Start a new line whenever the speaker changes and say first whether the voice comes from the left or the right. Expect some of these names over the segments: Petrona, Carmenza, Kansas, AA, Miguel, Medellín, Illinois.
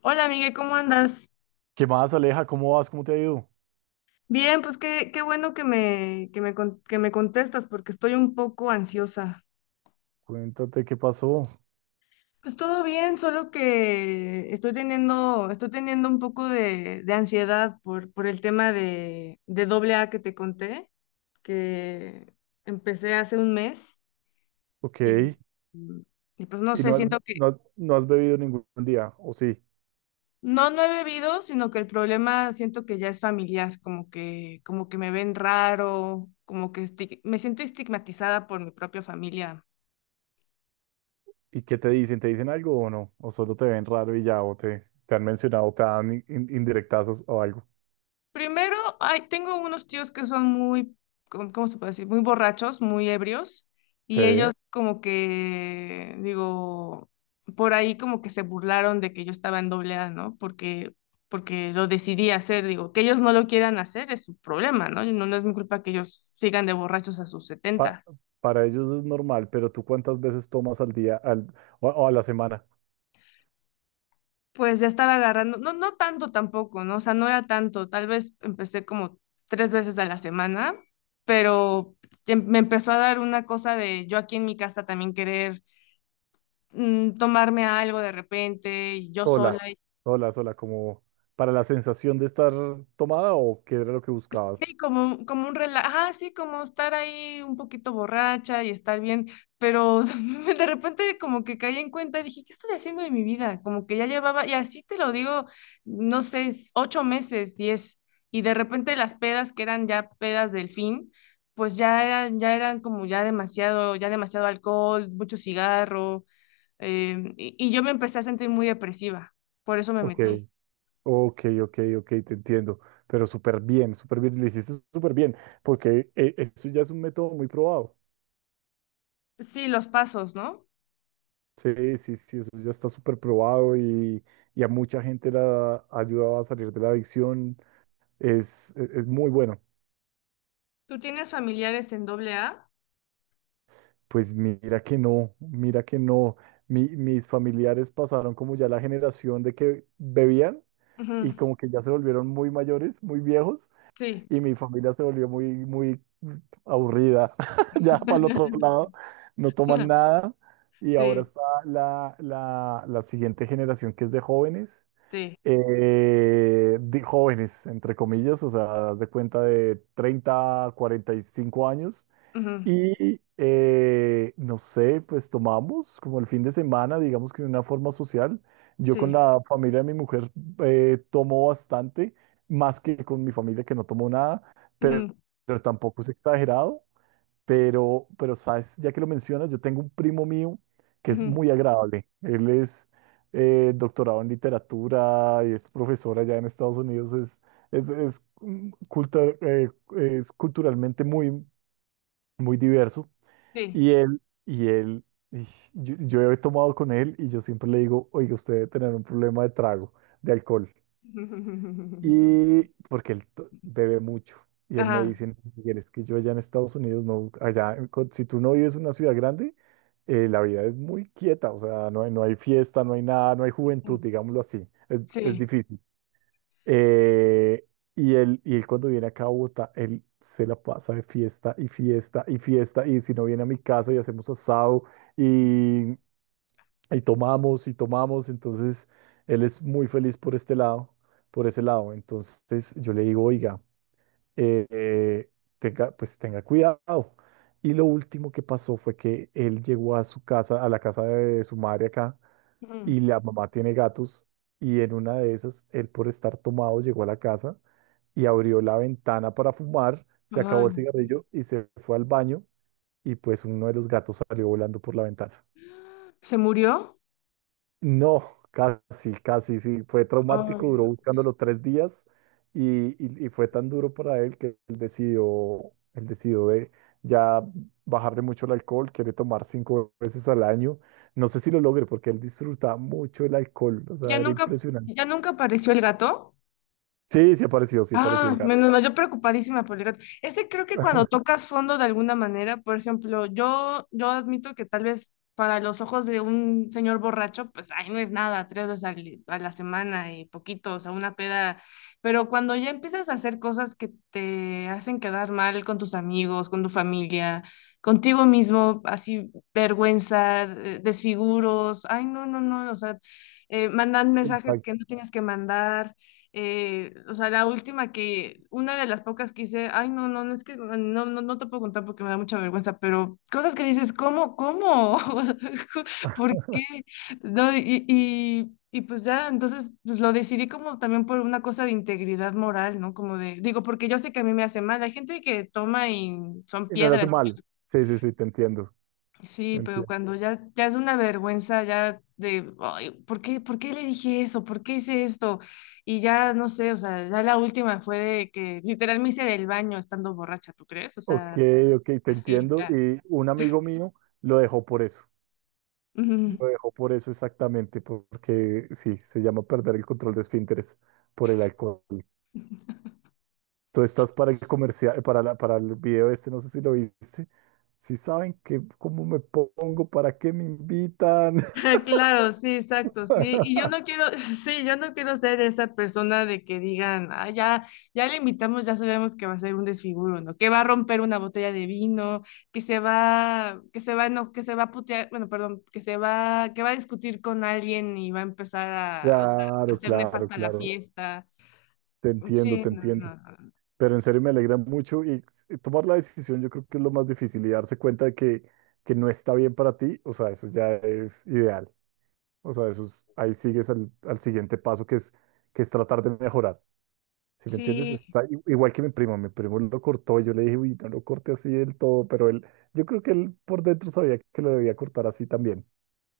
left: Hola, Miguel, ¿cómo andas?
right: ¿Qué más, Aleja? ¿Cómo vas? ¿Cómo te ha ido?
left: Bien, pues qué bueno que me contestas porque estoy un poco ansiosa.
right: Cuéntate qué pasó.
left: Pues todo bien, solo que estoy teniendo un poco de ansiedad por el tema de doble A que te conté, que empecé hace un mes
right: Ok.
left: y, y pues no
right: ¿Y
left: sé,
right: no has,
left: siento que
right: no has bebido ningún día? ¿O sí?
left: no, no he bebido, sino que el problema siento que ya es familiar, como que me ven raro, como que me siento estigmatizada por mi propia familia.
right: ¿Y qué te dicen? ¿Te dicen algo o no? ¿O solo te ven raro y ya? ¿O te han mencionado, te dan indirectazos o algo?
left: Primero, ay, tengo unos tíos que son muy, cómo se puede decir? Muy borrachos, muy ebrios, y
right: Sí.
left: ellos como que, digo, por ahí como que se burlaron de que yo estaba en doble A, ¿no? Porque lo decidí hacer, digo, que ellos no lo quieran hacer es su problema, ¿no? No, no es mi culpa que ellos sigan de borrachos a sus
right: Pa-
left: setenta.
right: para ellos es normal, pero ¿tú cuántas veces tomas al día al, o a la semana?
left: Pues ya estaba agarrando, no, no tanto tampoco, ¿no? O sea, no era tanto, tal vez empecé como tres veces a la semana, pero me empezó a dar una cosa de yo aquí en mi casa también querer tomarme algo de repente, y yo sola.
right: Sola, sola, sola, como para la sensación de estar tomada o qué era lo que
left: Sí,
right: buscabas?
left: como, como un relajo, ajá, sí, como estar ahí un poquito borracha y estar bien, pero de repente como que caí en cuenta, dije, ¿qué estoy haciendo de mi vida? Como que ya llevaba, y así te lo digo, no sé, ocho meses, diez, y de repente las pedas que eran ya pedas del fin, pues ya eran como ya demasiado alcohol, mucho cigarro, y yo me empecé a sentir muy depresiva, por eso me
right: Ok.
left: metí.
right: Ok, ok, ok, te entiendo, pero súper bien, lo hiciste súper bien, porque eso ya es un método muy probado.
left: Sí, los pasos, ¿no?
right: Sí, sí, sí, eso ya está súper probado y a mucha gente la ha ayudado a salir de la adicción, es, es muy bueno.
left: ¿Tú tienes familiares en doble A?
right: Pues mira que no, mira que no. Mis familiares pasaron como ya la generación de que bebían y como que ya se volvieron muy mayores, muy viejos
left: Sí,
right: y mi familia se volvió muy, muy aburrida. Ya para el otro lado, no toman nada. Y ahora
left: sí,
right: está la, la, la siguiente generación que es
left: sí,
right: de jóvenes, entre comillas, o sea, haz de cuenta de 30-45 años,
left: ujú,
right: y no sé, pues tomamos como el fin de semana, digamos que de una forma social. Yo con
left: sí,
right: la familia de mi mujer tomo bastante, más que con mi familia que no tomo nada, pero,
left: ujú,
right: pero tampoco es exagerado. Pero, sabes, ya que lo mencionas, yo tengo un primo mío que es
left: ujú,
right: muy agradable. Él es doctorado en literatura y es profesor allá en Estados Unidos. Es, es culturalmente muy, muy diverso
left: sí.
right: y él, y él, y yo he tomado con él y yo siempre le digo, oiga, usted debe tener un problema de trago, de alcohol. Y porque bebe mucho. Y él me
left: Ajá,
right: dice: "No, Miguel, es que yo allá en Estados Unidos, no, allá, en si tú no vives en una ciudad grande, la vida es muy quieta, o sea, no hay, no hay fiesta, no hay nada, no hay juventud, digámoslo así. Es
left: sí.
right: difícil. Eh, y él cuando viene acá a Bogotá, él se la pasa de fiesta y fiesta y fiesta. Y si no viene a mi casa y hacemos asado y, y tomamos y tomamos. Entonces, él es muy feliz por este lado, por ese lado. Entonces, yo le digo, oiga, eh, eh, tenga, pues tenga cuidado. Y lo último que pasó fue que él llegó a su casa, a la casa de su madre acá
left: Ujú.
right: y la mamá tiene gatos y en una de esas, él por estar tomado llegó a la casa y abrió la ventana para fumar, se
left: Ay,
right: acabó el cigarrillo y se fue al baño y pues uno de los gatos salió volando por la ventana.
left: ¿se murió?
right: No, casi, casi, sí, fue traumático,
left: Ay,
right: duró buscándolo 3 días y fue tan duro para él que él decidió de ya bajarle mucho el alcohol, quiere tomar 5 veces al año. No sé si lo logre porque él disfrutaba mucho el alcohol, o sea,
left: ¿ya
right: era
left: nunca,
right: impresionante.
left: ya nunca apareció el gato?
right: Sí, sí apareció el
left: Ah,
right: gato.
left: menos mal, yo preocupadísima por el gato. Este creo que cuando tocas fondo de alguna manera, por ejemplo, yo admito que tal vez para los ojos de un señor borracho, pues ay no es nada, tres veces a la semana y poquito, o sea, una peda. Pero cuando ya empiezas a hacer cosas que te hacen quedar mal con tus amigos, con tu familia, contigo mismo, así vergüenza, desfiguros, ay, no, no, no, o sea, mandan mensajes
right: Exacto.
left: que no tienes que mandar. O sea, la última que, una de las pocas que hice, ay, no, no, no es que, no, no, no te puedo contar porque me da mucha vergüenza, pero cosas que dices, cómo? O sea, ¿por qué? No, y pues ya, entonces, pues lo decidí como también por una cosa de integridad moral, ¿no? Como de, digo, porque yo sé que a mí me hace mal, hay gente que toma y son
right: Y no le hace
left: piedras.
right: No. mal. Sí, sí, sí, te entiendo. Te
left: Sí, pero
right: entiendo.
left: cuando ya, ya es una vergüenza, ya de, "Ay, por qué le dije eso? ¿Por qué hice esto? Y ya, no sé, o sea, ya la última fue de que literal me hice del baño estando borracha, ¿tú crees? O
right: Ok,
left: sea,
right: ok, te
left: así,
right: entiendo.
left: ya.
right: Y un amigo mío lo dejó por eso.
left: Ujú.
right: Lo dejó por eso exactamente, porque sí, se llama perder el control de esfínteres por el alcohol. Tú estás para el comercial, para el video este, no sé si lo viste. Si saben que cómo me pongo, para qué me invitan.
left: Claro, sí, exacto, sí. Y yo no quiero, sí, yo no quiero ser esa persona de que digan, ah, ya, ya le invitamos, ya sabemos que va a ser un desfiguro, ¿no? Que va a romper una botella de vino, que se va, no, que se va a putear, bueno, perdón, que va a discutir con alguien y va a empezar a, o sea, a
right: Claro,
left: hacer
right: claro,
left: nefasta la
right: claro.
left: fiesta.
right: Te entiendo,
left: Sí,
right: te
left: no,
right: entiendo.
left: no, no. No.
right: Pero en serio me alegra mucho y tomar la decisión yo creo que es lo más difícil y darse cuenta de que no está bien para ti, o sea, eso ya es ideal, o sea, ahí sigues al, al siguiente paso que es tratar de mejorar, ¿sí me entiendes?
left: Sí,
right: Está igual que mi primo lo cortó, y yo le dije, uy, no lo corte así del todo, pero él, yo creo que él por dentro sabía que lo debía cortar así también,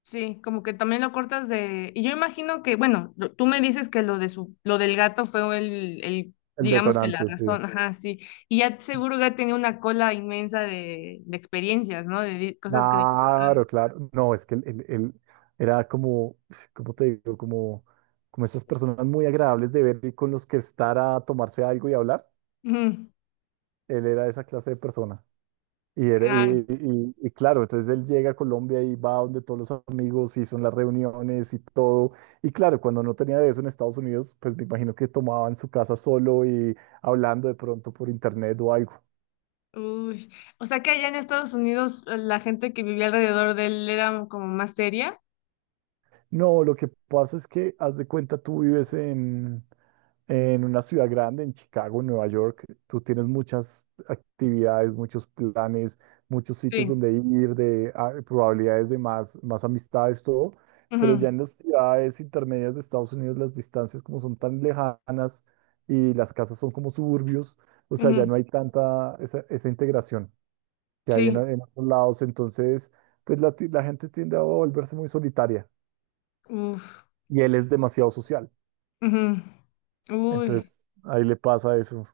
left: sí, como que también lo cortas de... Y yo imagino que, bueno, tú me dices que lo de su, lo del gato fue el,
right: el
left: digamos que la
right: detonante, sí.
left: razón, ajá, sí. Y ya seguro ya tenía una cola inmensa de experiencias, ¿no? De cosas que dices.
right: Claro, claro. No, es que él, él era como, ¿cómo te digo? Como, como esas personas muy agradables de ver y con los que estar a tomarse algo y hablar.
left: "Ujú,
right: Él era esa clase de persona. Y, era,
left: ay,
right: y, y claro, entonces él llega a Colombia y va donde todos los amigos y son las reuniones y todo. Y claro, cuando no tenía de eso en Estados Unidos, pues me imagino que tomaba en su casa solo y hablando de pronto por internet o algo.
left: uy". O sea que allá en Estados Unidos la gente que vivía alrededor de él era como más seria.
right: No, lo que pasa es que, haz de cuenta, tú vives en... En una ciudad grande, en Chicago, en Nueva York, tú tienes muchas actividades, muchos planes, muchos sitios
left: Sí.
right: donde ir, de ah, probabilidades de más, más amistades, todo. Pero
left: Ujú,
right: ya en las ciudades intermedias de Estados Unidos, las distancias como son tan lejanas y las casas son como suburbios, o sea, ya
left: ujú,
right: no hay tanta esa, esa integración que hay
left: sí.
right: en otros lados. Entonces, pues la, la gente tiende a volverse muy solitaria
left: Uf.
right: y él es demasiado social.
left: Ujú, uy.
right: Entonces, ahí le pasa eso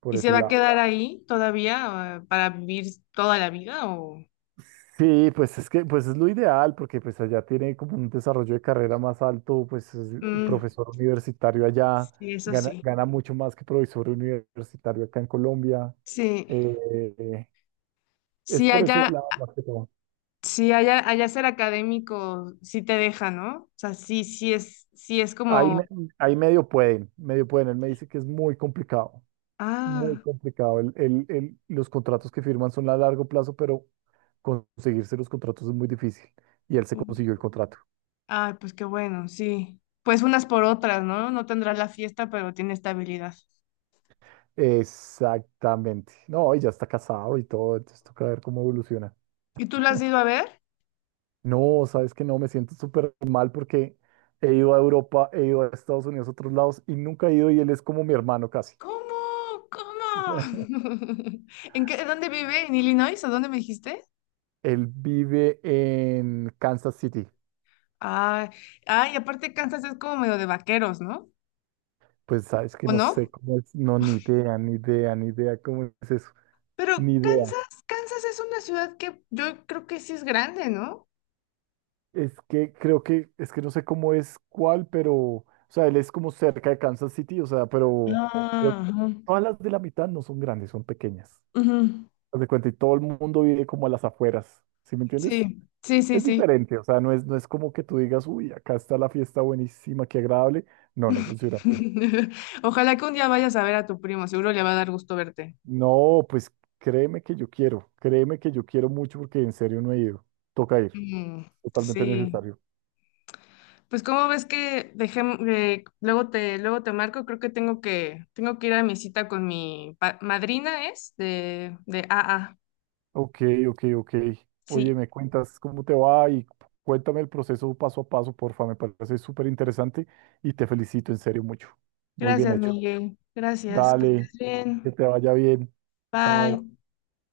right: por
left: ¿Y se
right: ese
left: va a
right: lado.
left: quedar ahí todavía para vivir toda la vida o?
right: Sí, pues es que pues es lo ideal porque pues allá tiene como un desarrollo de carrera más alto, pues es un
left: Mm,
right: profesor universitario allá,
left: sí, eso
right: gana,
left: sí.
right: gana mucho más que profesor universitario acá en Colombia.
left: Sí,
right: Eh, es
left: sí
right: por ese
left: allá,
right: lado más que todo.
left: sí allá, allá ser académico sí te deja, ¿no? O sea, sí es
right: Ahí,
left: como,
right: me- ahí medio pueden, medio pueden. Él me dice que es muy complicado, muy
left: ah,
right: complicado. Los contratos que firman son a largo plazo, pero conseguirse los contratos es muy difícil. Y él se
left: uf,
right: consiguió el contrato.
left: ay, pues qué bueno, sí. Pues unas por otras, ¿no? No tendrá la fiesta, pero tiene estabilidad.
right: Exactamente. No, y ya está casado y todo, entonces toca ver cómo evoluciona.
left: ¿Y tú la has ido a ver?
right: No, sabes que no, me siento súper mal porque he ido a Europa, he ido a Estados Unidos, a otros lados y nunca he ido y él es como mi hermano casi.
left: ¿Cómo? ¿Cómo? ¿En qué, dónde vive? ¿En Illinois? ¿O dónde me dijiste?
right: Él vive en Kansas City.
left: Ah, ah, y aparte Kansas es como medio de vaqueros, ¿no?
right: Pues sabes que
left: ¿O
right: no
left: no?
right: sé cómo es, no, ni idea, ni idea, ni idea cómo es eso,
left: Pero
right: ni idea.
left: Kansas es una ciudad que yo creo que sí es grande, ¿no?
right: Es que creo que, es que no sé cómo es cuál, pero, o sea, él es como cerca de Kansas City, o sea, pero creo
left: Ah,
right: que
left: ajá,
right: todas las de la mitad no son grandes, son pequeñas.
left: ujú.
right: Haz de cuenta, y todo el mundo vive como a las afueras, ¿sí me entiendes?
left: Sí, sí, sí,
right: Es
left: sí.
right: diferente, o sea, no es, no es como que tú digas, uy, acá está la fiesta buenísima, qué agradable. No, no funciona así.
left: Ojalá que un día vayas a ver a tu primo, seguro le va a dar gusto verte.
right: No, pues créeme que yo quiero, créeme que yo quiero mucho porque en serio no he ido. Toca ir,
left: Mm,
right: totalmente
left: sí.
right: necesario.
left: Pues cómo ves que dejemos, luego te marco, creo que tengo que ir a mi cita con mi madrina, ¿es? De AA.
right: Ok, ok, ok. Oye,
left: Sí.
right: me cuentas cómo te va y cuéntame el proceso paso a paso, porfa. Me parece súper interesante y te felicito en serio mucho. Muy bien
left: Gracias,
right: hecho.
left: Miguel. Gracias. Que estés
right: Dale, que
left: bien.
right: te vaya bien. Chao.
left: Bye.